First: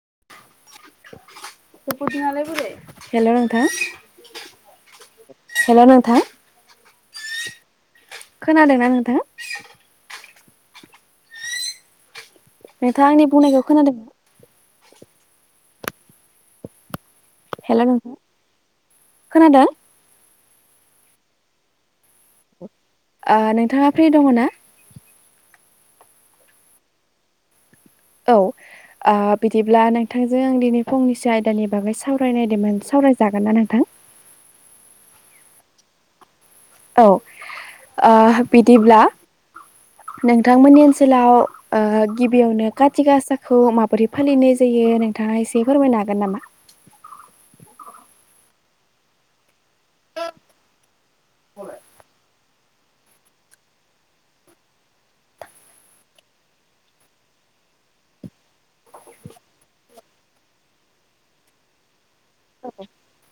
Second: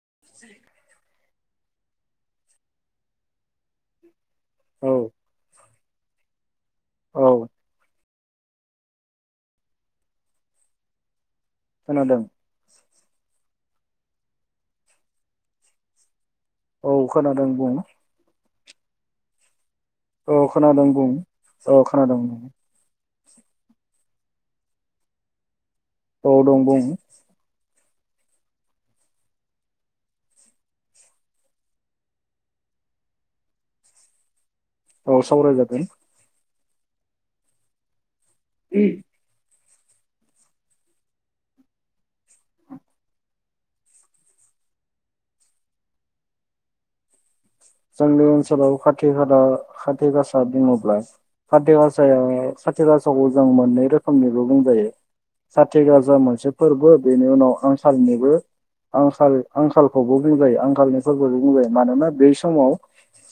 [inaudible] Hello नों औ hello नोंथां। औ। खोनादोंना नोंथां। खोनादों नोंथाङा आंनि बुंनायखौ खोनादों औ खोनादों बुं हेल' नोंथां खोनादों औ खोनादों बुं औ खोनादों आ नोंथाङा फ्रि दङ ना औ दं बुंं औ आ बिदिब्ला नोंथांजों आं दिनै फंनैसो आयदानि बागै सावरायनायदोंमोन सावरायजागोन ना नोंथां सावराय जागोन औ ओ बिदिब्ला नोंथांमोननि ओनसोलाव ओ गिबियावनो काति गासाखौ माबोरै फालिनाय जायो नोंथाङा एसे फोरमायनो हागोन नामा? जोंनि ओनसोलाव खाथि खाला खाथि गासा बुंङोब्ला खाथि गासाया खेला सावो जों मोननै रोखोमनिबो बुंजायो खाथि गासा मोनसे फोरबो बेनि उनाव आंखालनिबो आंखाल आंखालखौबो बुंजायो आंखालनि फोरबोबो बुंजायो मानोना बे समाव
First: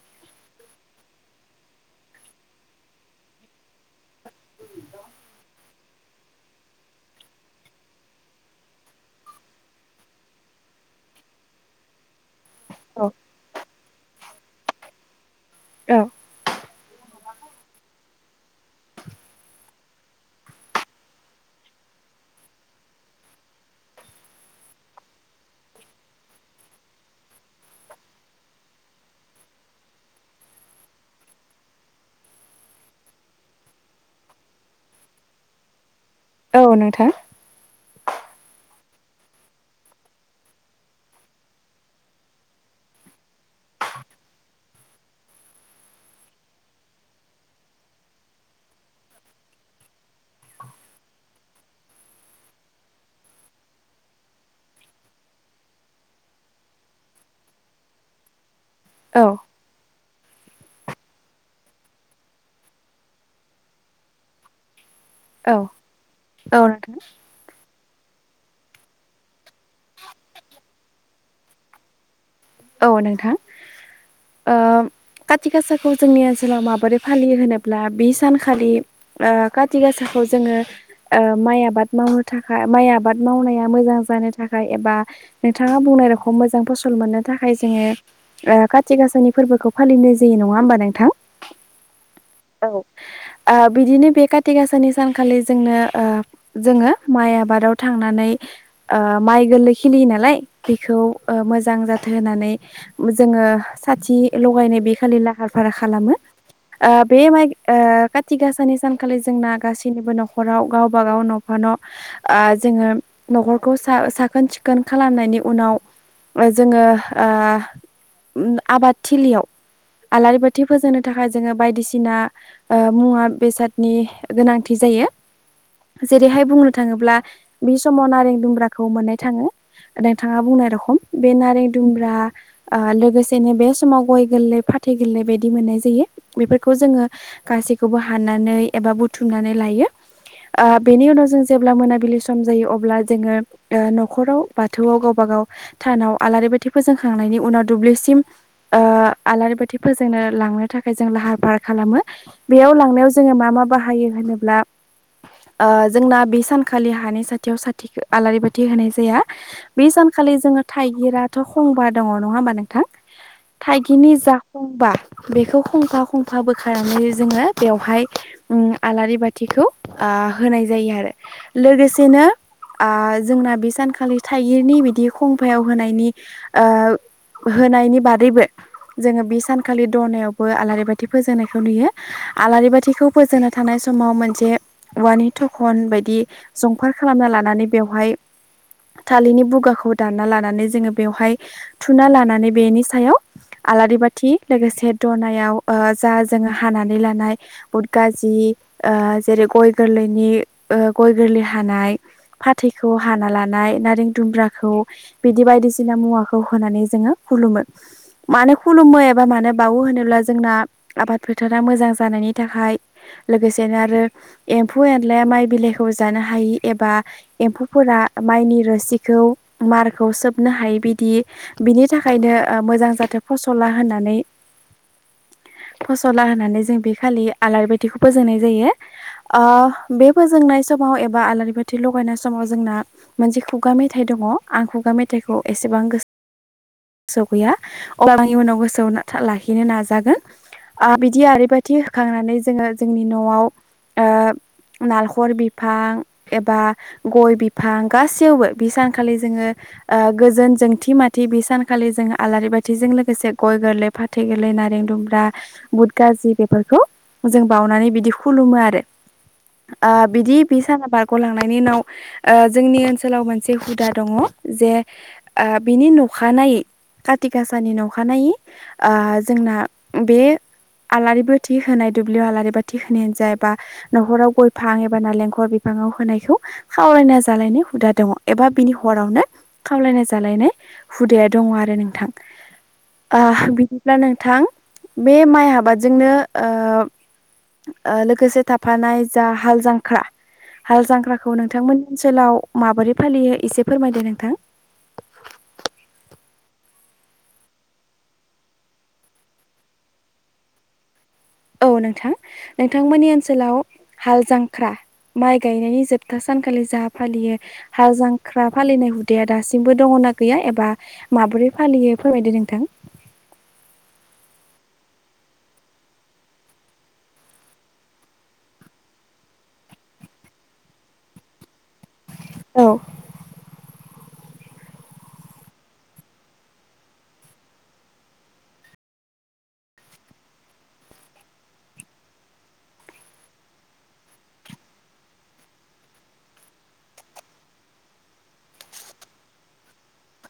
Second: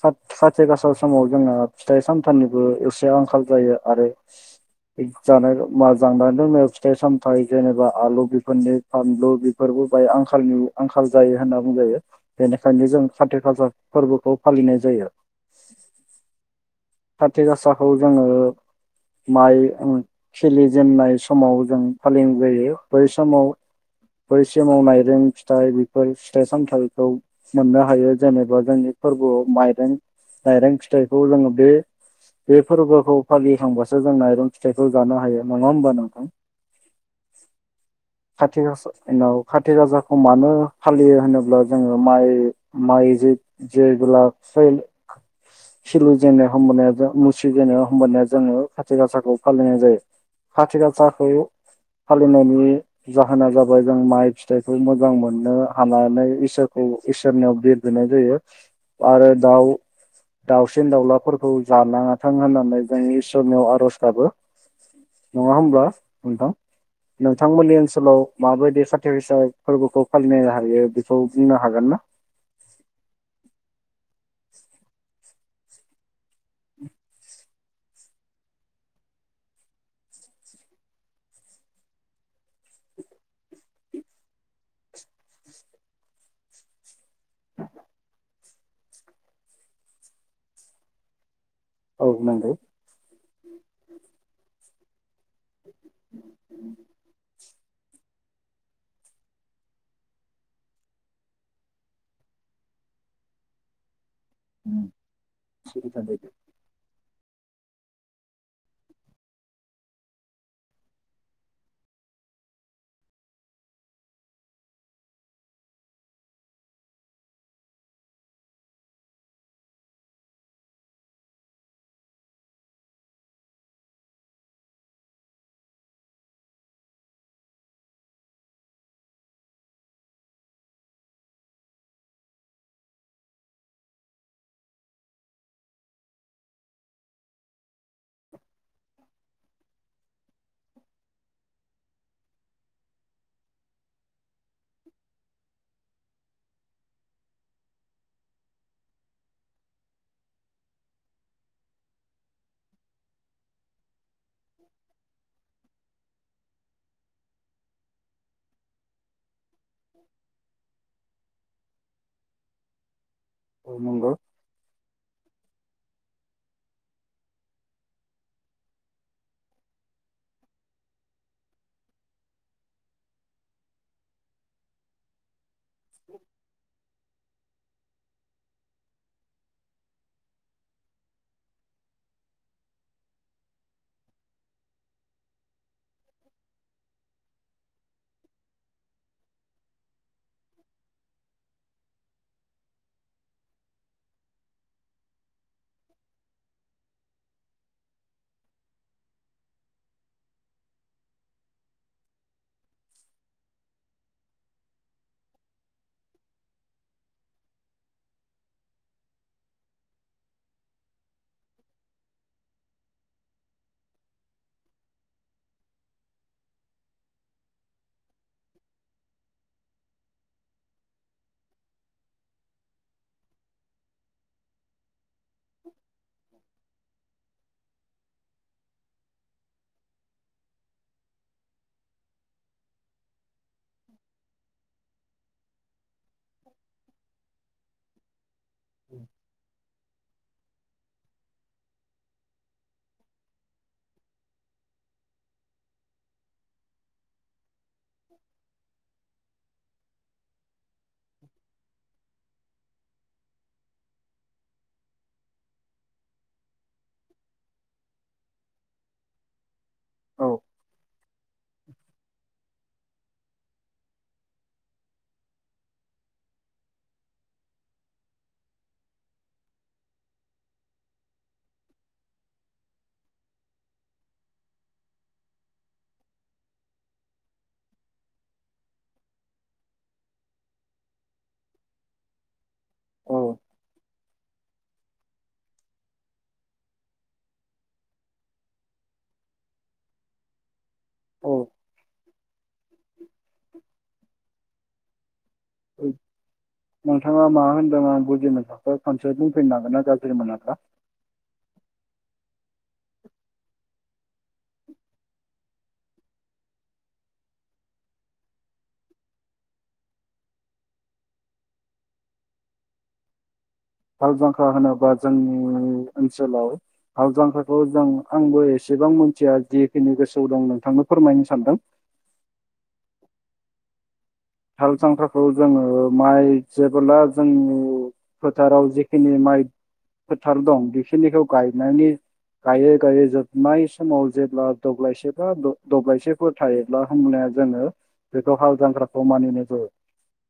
साद खाथि गासा समाव जोंहा फिथाइ सामथाइनिबो एसे आंखाल जायो आरो जानाय जानाय लोंनाय फिथाइ सामथायाइ जेनेबा आलु बेफोरनि फानलु बेफोरबो बाहाय आंखालनि आंखाल जायो होनना बुंजायो। बेनिखायनो जों खाथि गासा खौ फालिनाय जायो औ खाति गासाखौ जोङो माइ खिलिजेननाय समाव जों फालिनाय जायो बै समाव बै समाव माइरें फिथाइ बेफोर फिथाइ सामथाइखौ मोननो हायो जेनेबा जोंनि फोरबोआव माइरें नाइरें फिथाइखौ जोङो बे बे फोरबोखौ फालिखांबासो जों माइरं फिथाइखौ जानो हायो नङा होमबा नों औ नोंथां खाथि गासा उनाव खाति गाजाखौ मानो फालियो होनोब्ला जोङो माइ माइ जे जेबोब्ला खिलि जेननो होमबानिया जों मुसिजेननायाव हबानिया जोङो खाथि गासाखौ फालिनाय जायो खाथि गासाखौ फालिनायनि जाहोना जाबाय जों माइ फिथाइखौ मोजां मोननो हानानै इसोरखौ इसोरनियाव बोर बिनाय जायो। औ आरो दाउ दाउसिन दाउलाफोर जानाङाथों होननानै जों इसोरनियाव आर'ज गाबो औ नङा होमबा नोंथां औ नोंथां नोंथांमोननि ओनसो ओनसोलाव माबायदि सथि गासा फोरबोखौ फालिनो हायो बेखौ बुंनो हागोन ना? औ नोंथां ओ काथि गासाखौ जोंनि ओनसोलाव माबोरै फालियो होनोब्ला बे सानखालि ओ खााथि गासाखौ जोङो माइ आबाद मावनो थाखाय माइ आबाद मावनाया मोजां जानो थाखाय एबा नोंथाङा बुंनाय रखम मोजां फसल मोननो थाखाय जोङो ओ खाथि गसा'नि फोरबोखौ फालिनाय जायो नङा होमबा नोंथां। औ नंगौ औ ओ बिदिनो बे खाथि गासानि सानखालि जोंनो ओ जोङो माय आ बाराव थांनानै ओ माइ गोरलै खिलि नालाय बिखौ ओ मोजां जाथ होनानै जोङो साथि लगायनाय बे खालि लाहार फाहार खालामो ओब बे माइ ओ काथि गासानि सानखालि जोंना गासैनिबो न'खराव गावबा गाव न'फा न' जोङो न'खरखौ सा साखोन सिखोन खालामनायनि उनाव ओ जोङो। ओ ओम आबादथिलियाव आलारि बाथि फोजोंनो थाखाय जोङो बायदिसिना ओ मुवा बेसादनि गोनांथि जायो जेरैहाय बुंनो थाङोब्ला बि समाव नारें दुमब्राखौ मोननाय थाङो नोंथाङा बुंनाय रखम बे नारें। जुमब्रा ओ लोगोसेनो बे समाव गय गोरलै फाथै गोरलै बायदि मोननाय जायो बेफोरखौ जोङो गासैखौबो हाननानै एबा बुथुमनानै लायो ओ बेनि उनाव जों जेब्ला मोनाबिलि सम जायो अब्ला जोङो ओ न'खराव बाथौआव गावबा गाव थानाव आलारि बाथ थि फोजोंखांनायनि उनाव दुब्लिसिम ओ आलारि बाथि फोजोंनो लांनो थाखाय जों लाहार फाहार खालामो बेयाव लांनायाव जोङो मा मा बाहायो। होनोब्ला ओ जोंना बि सान खालि हानि साथियाव साथिखो आलारि बाथि होनाय जाया। बे सानखालि जोङो थाइगिर आ खंबा दङ नङा होमबा नोंथां। औ थाइगिरनि नंगौ जा खंबा बेखौ खंफा खंफा बोखारनानै जोङो बेवहाय उम आलारि बाथिखौ ओ होनाय जायो आरो लोगोसेनो आ जोंना बि सानखालि थाइगिरनि बिदि खंफायाव हो ओ होनायनि बादैबो जोङो बि सानखालि दनायावबो आलारि बाथि फोजोंनायखौ नुयो आलारि बाथिखौ फोजोंनो थांनाय समाव मोनसे औवानि थखन बायदि जंफार खालामना लानानै बेवहाय थालिरनि बुगाखौ दानना लानानै जोङो बेवहाय थुना लानानै बेनि सायाव आलारि बाथि लोगोसे दनायाव ओ जा जोङो हानानै लानाय बुद गाजि ओ जेरै गय गोरलैनि ओ गय गोरलै हानाय फाथैखौ हाना लानाय नारें दुमब्राखौ बिदि बायदिसि [unintelligible] सिना मुवाखौ होनानै जोङो खुलुमो मानो खुलुमो एबा मानो बावो होनोब्ला जोंना आबाद फोथारा मोजां जानायनि थाखाय लोगोसेनो एम्फौ एनलाया माइ बिलाइखौ जानो हायि एबा एम्फौफोरा माइनि रोसिखौ मारखौ सोब नो हायै बिदि बिनि थाखायनो ओ मोजां जाथों फसला होननानै फसला होननानै जों बे खालि आलारि बाथिखौ फोजोंनाय जायो ओ बे फोजोंनाय समाव एबा आलारि बाथि लगायनाय समाव जोंना मोनसे खुगा मेथाइ दङ आं खुगा मे थाइखौ एसेबां गो गोसोयाव गैया अब्लाबो आं इउनाव गोसोआव ना था लाखिनो नाजागोन। आ बिदि आरो बाथि होखांनानै जोङो जोंनि न'आव ओ नालखर बिफां एबा गय बि फां गासैयावबो बि सानखालि जोङो ओ गोजोन जोंथि माथि बि सानखालि जोंङो आलारि बाथिजों लोगोसे गय गोरलै फाथै गोरलै नारें दुमब्रा बुद गाजि बेफोरखौ जों बाउनानै बिदि खुलुमो आरो ओ औ बिदि बि साना बारग'लांनायनि उनाव ओ जोंनि ओनसोलाव मोनसे हुदा दङ। जे ओ बिनि न'खानायै काथि गाासानि नखानायै ओ जोंना [unintelligible] बे आलारि बाथि होनाय दुब्लियाव आलारि बाथि होनायानो जायाबा न'खराव गयफां एबा नालेंखर बिफाङाव होनायखौ खावरायना जालायनाय हुदा दङ एबा बिनि हरावनो। खावलायना जालायनाय हुदाया दङ आरो नोंथां। ओ औ बिदिब्ला नोंथां बे माइ आबादजोंनो ओ ओ लोगोसे थाफानाय जा हाल जांख्रा। हाल जांख्राखौ औ नोंथांमोननि ओनसोलाव माबोरै फालियो एसे फोरमायदो नों थां [unintelligible] नोंथाङा मा होनदों आं बुजि मोनाखौ खनसे बुंफिननो हागोनना गाज्रि मोनाबा? औ नोंथां नोंथांमोननि ओनसोलाव हाल जांख्रा माइ गायनायनि जोबथा सानखालि जा फालियो हाल जांख्रा फालिनाय हुदाया दासिमबो दङना गैया एबा माबोरै फालियो फोरमायदो नोंथां। हाल जांख्रा होनोबा जोंनि ओनसोलाव हाल जांखाखौ जों आंबो एसेबां मोनथिया जिखिनि गोसोआव दं नोंथांनो फोरमायनो सानदों। औ हाल जांख्राखौ जोङो माइ जेबोब्ला जोंनि फोथाराव जेखिनि माइ फोथार दं बेखिनिखौ गायनायनि गायै गायै जोबनाय समाव जेब्ला दब्लायसे बा द-दब्लायसेफोर थायोब्ला होमबानिया जोङो बेखौ हाल जांख्रा [unintelligible] मानिनाय जायो।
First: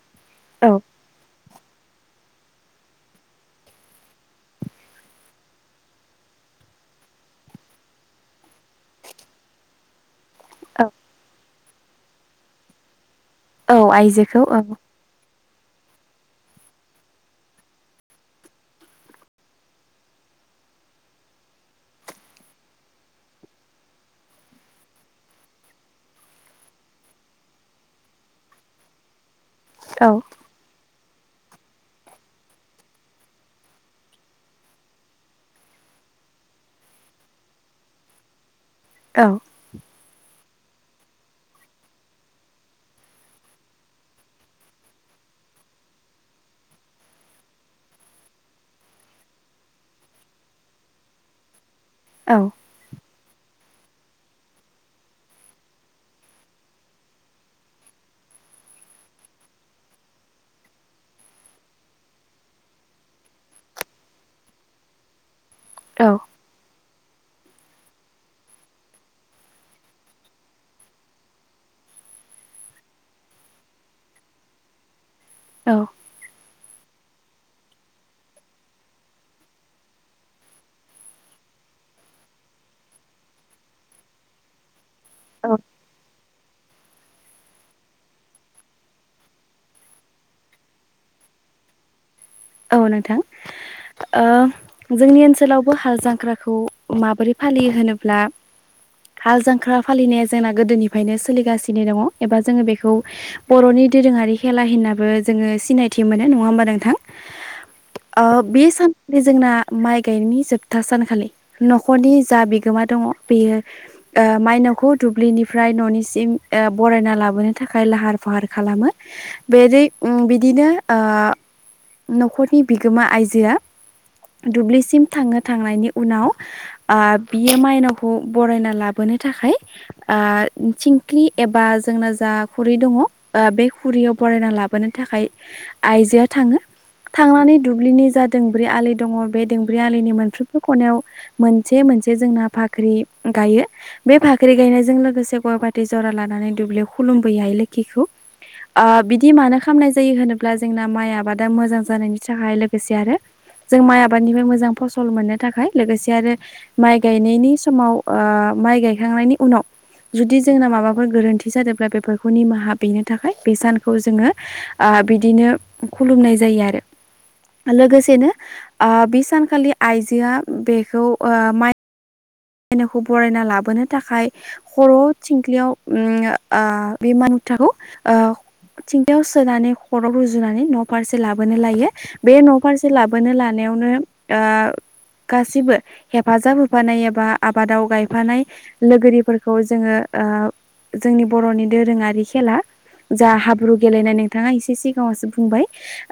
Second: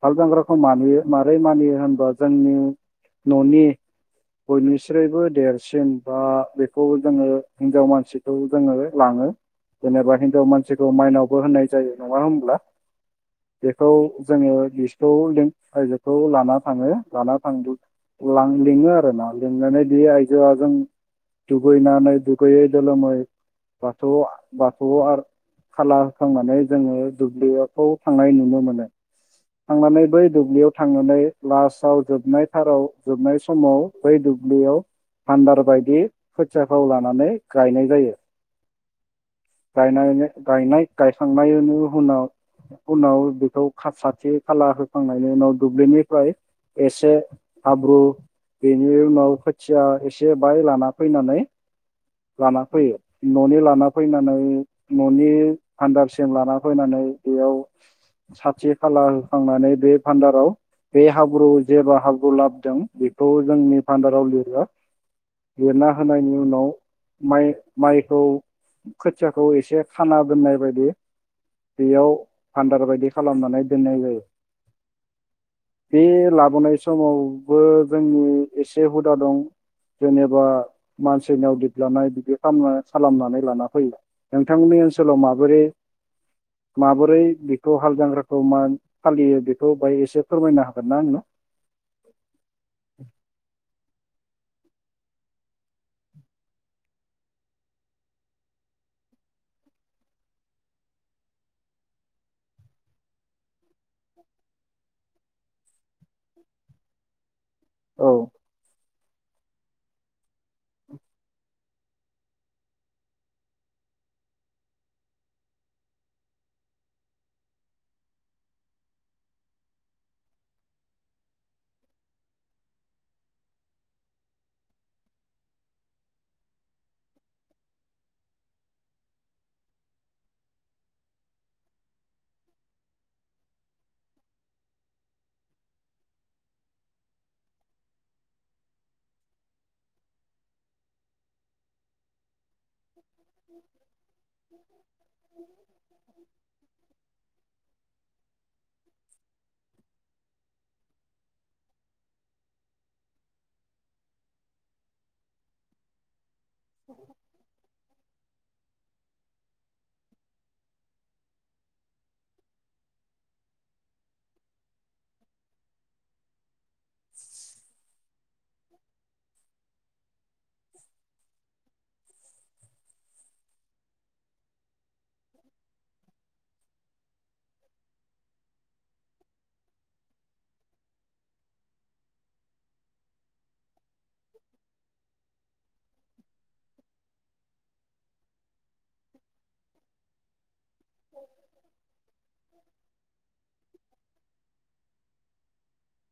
हाल जांख्राखौ औ मानियो मारै मानियो। होमबा जोंनि न'नि बयनिस्रायबो देरसिन बा बेखौ जोङो हिनजाव मानसिखौ जोङो लाङो जेनेबा हि नजाव औ मानसिखौ माइनावबो होननाय जायो नंङा होमब्ला? औ बेखौ आइजोखौ जोङो औ बिखौ जों आयजोखौ लाना थाङो लाना थां [unintelligible] लां लिङो आरो ना लिंनानै बि आइजोआ जों दुगैनानै दुगैयै दोलोमै बाथौ बाथौ [unintelligible] खाला होखांनानै जोङो दुब्लियाखौ थांनाय नुनो मोनो। थांनानै औ बै दुब्लियाव थांनानै लासआव जोबनाय थाराव जोबनाय समाव बै दुब्लियाव फान्दार बायदि खोथियाखौ लानानै गायनाय जायो। औ गायनानै गायनाय गायखांनायनि उनाव उनाव बेखौ खा साथि खाला होखांनायनि उनाव दुब्लिनिफ्राय एसे हाब्रु बेनि उनाव खोथिया एसे बाय लाना फैनानै औ लाना फैयो। न'नि लाना फैनानै न'नि फान्दारसिम लाना फैनानै बेयाव साथि खाला होखांनानै बे फान्दाराव बे हाब्रुआव जेबा हाब्रु लाबोदों बेखौ जोंनि फान्दाराव लिरो। लिरना औ होनायनि उनाव माइ-माइखौ खोथियाखौ एसे खाना दोननाय बायदि बेयाव। भान्दार बायदि खालामनानै दोननाय जायो। औ बे लाबोनाय। समावबो जोंनि एसे हुदा दं जेनेबा मानसिनियाव लिदलानाय बिदि खालामनानै लाना फैयो नोंथांमोननि ओनसोल। सोलाव औ माबोरै। माबोरै। बेखौ हाल जांख्राखौ मा फालियो बेखौ बाहाय एसे फोरमायनो हागोन ना आंनो? औ नोंथां। ओ जोंनि ओनसोलावबो हाल जांख्राखौ माबोरै फालियो होनोब्ला हाल जांख्रा फालिनाया जोंना गोदोनिफ्रायनो सोलिगासिनो दङ एबा जोङो बेखौ बर'नि दोरोङारि खेला होननाबो जोङो सिनायथि मोनो नङा होमबा नोंथां? औ ओ बे सानखालि जोंना। माइ गायनायनि जोबथा सानखालि न'खरनि जा बिगोमा दङ' बेयो ओ माइनावखौ दुब्लिनिफ्राय न'निसिम बरायना लाबोनो थाखाय लाहार फाहार खालामो बेै बिदिनो ओ। न'खरनि बिगोमा आइजोआ दुब्लिसिम थांनो थांनायनि उनाव ओ बियो माइनावखौ बरायना लाबोनो थाखाय ओ थिंख्लि एबा जोंना जा खुरै दङ बे खुरैयाव बरायना लाबोनो थाखाय आइजोआ थाङो। थांनानै दुब्लिनि जा दोंब्रै आलि दङ बे दोंब्रै आलिनि मोनफ्रोमबो खनायाव मोनसे-मोनसे जोंना भा। ख्रि गायो बे भाख्रि गायनायजों लोगोसे गय-फाथै जरा लानानै दुब्लियाव खुलुमबोयो हायो लोखिखौ ओ बिदि मानो खालामनाय जायो होनोब्ला जो। जोंना माइ आबाद मोजां। जानायनि थाखाय लोगोसे आरो जों माइ आबादनिफ्राय मोजां फसल मोननो थाखाय लोगोसे आरो। माइ गायनायनि समाव। ओ माइ गायखांनायनि उनाव जुदि जोंना माबाफोर गोरोन्थि जादोंब्ला बेफोरखौ निमाहा बिनो थाखाय बे सानखौ जोङो ओ बिदिनो खुलुमनाय जायो आरो। लोगोसेनो ओ बे सानखालि आइजोआ बेखौ ओ माइ। माइनावखौ बरायना लाबोनो थाखाय खर' थिंख्लियाव ओम ओ बे माइ मुथाखौ ओ थिंख्लियाव सोनानै खर'आव रुजुनानै न' फारसे लाबोनो लायो बे न'फारसे लाबोनो लानायावनो। ओ गासिबो। हेफाजाब होफानाय एबा। आबादाव गायफानाय लोगोरिफोरखौ जोङो ओ। जोंनि बर'नि दोरोङारि खेला जा हाब्रु गेलेनाय नोंथाङा एसे सिगाङावसो। बुंबाय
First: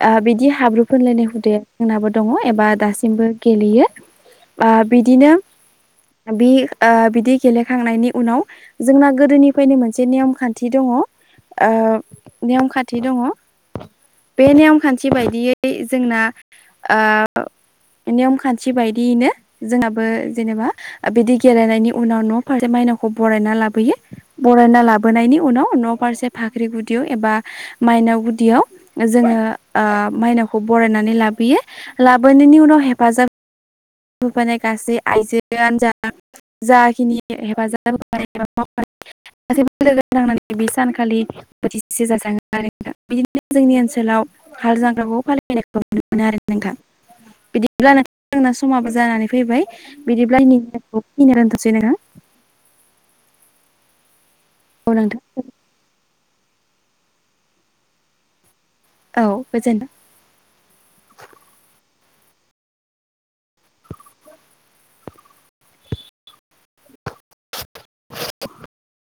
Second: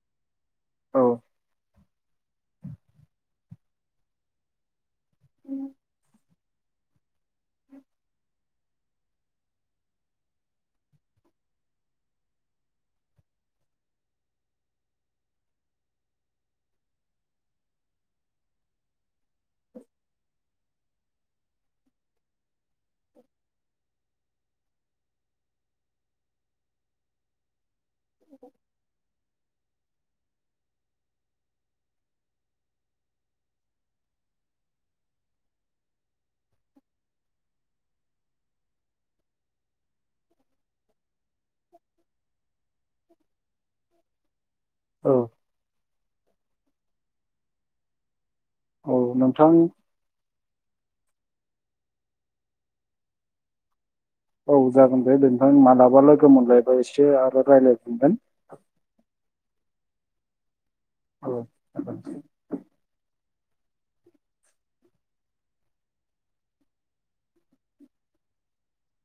ओ बिदि। हाब्रु औ फोनलायनाय हुदायाबो जोंनाबो। दङ एबा दासिमबो गेलेयो ओ बिदिनो। बि ओ बिदि गेलेखांनायनि उनाव जोंना गोदोनिफ्रायनो मोनसे नेयम- खान्थि दङ ओ नेयम-खान्थि दङ बे नेयम-खान्थि बायदियै जोंना ओ नेयम-खान्थि बायदियैनो। जोंनाबो जेनेबा। ओ बिदि गेलेनायनि उनाव न'। फारसे माइनावखौ बरायना लाबोयो। बरायना लाबोनायनि उनाव न'फारसे फाख्रि गुदियाव एबा। माइनाव गुदियाव जोङो ओ। माइनावखौ बरायनानै लाबोयो लाबोनायनि उनाव हेफाजाब। ‌ [unintelligible] [unintelligible] नोंथां औ बिदिब्ला नोंथांनावसो। समाबो औ जानानै नोंथां फैबाय बिदिब्ला निमथांखौ। इनरान थासैनोंयो। औ जागोन दे नोंथां मालाबा लोगो। लोगो मोनलायबा एसे आरो रायलायफिनगोन। औ गोजोन्थों। औ [unintelligible] [unintelligible]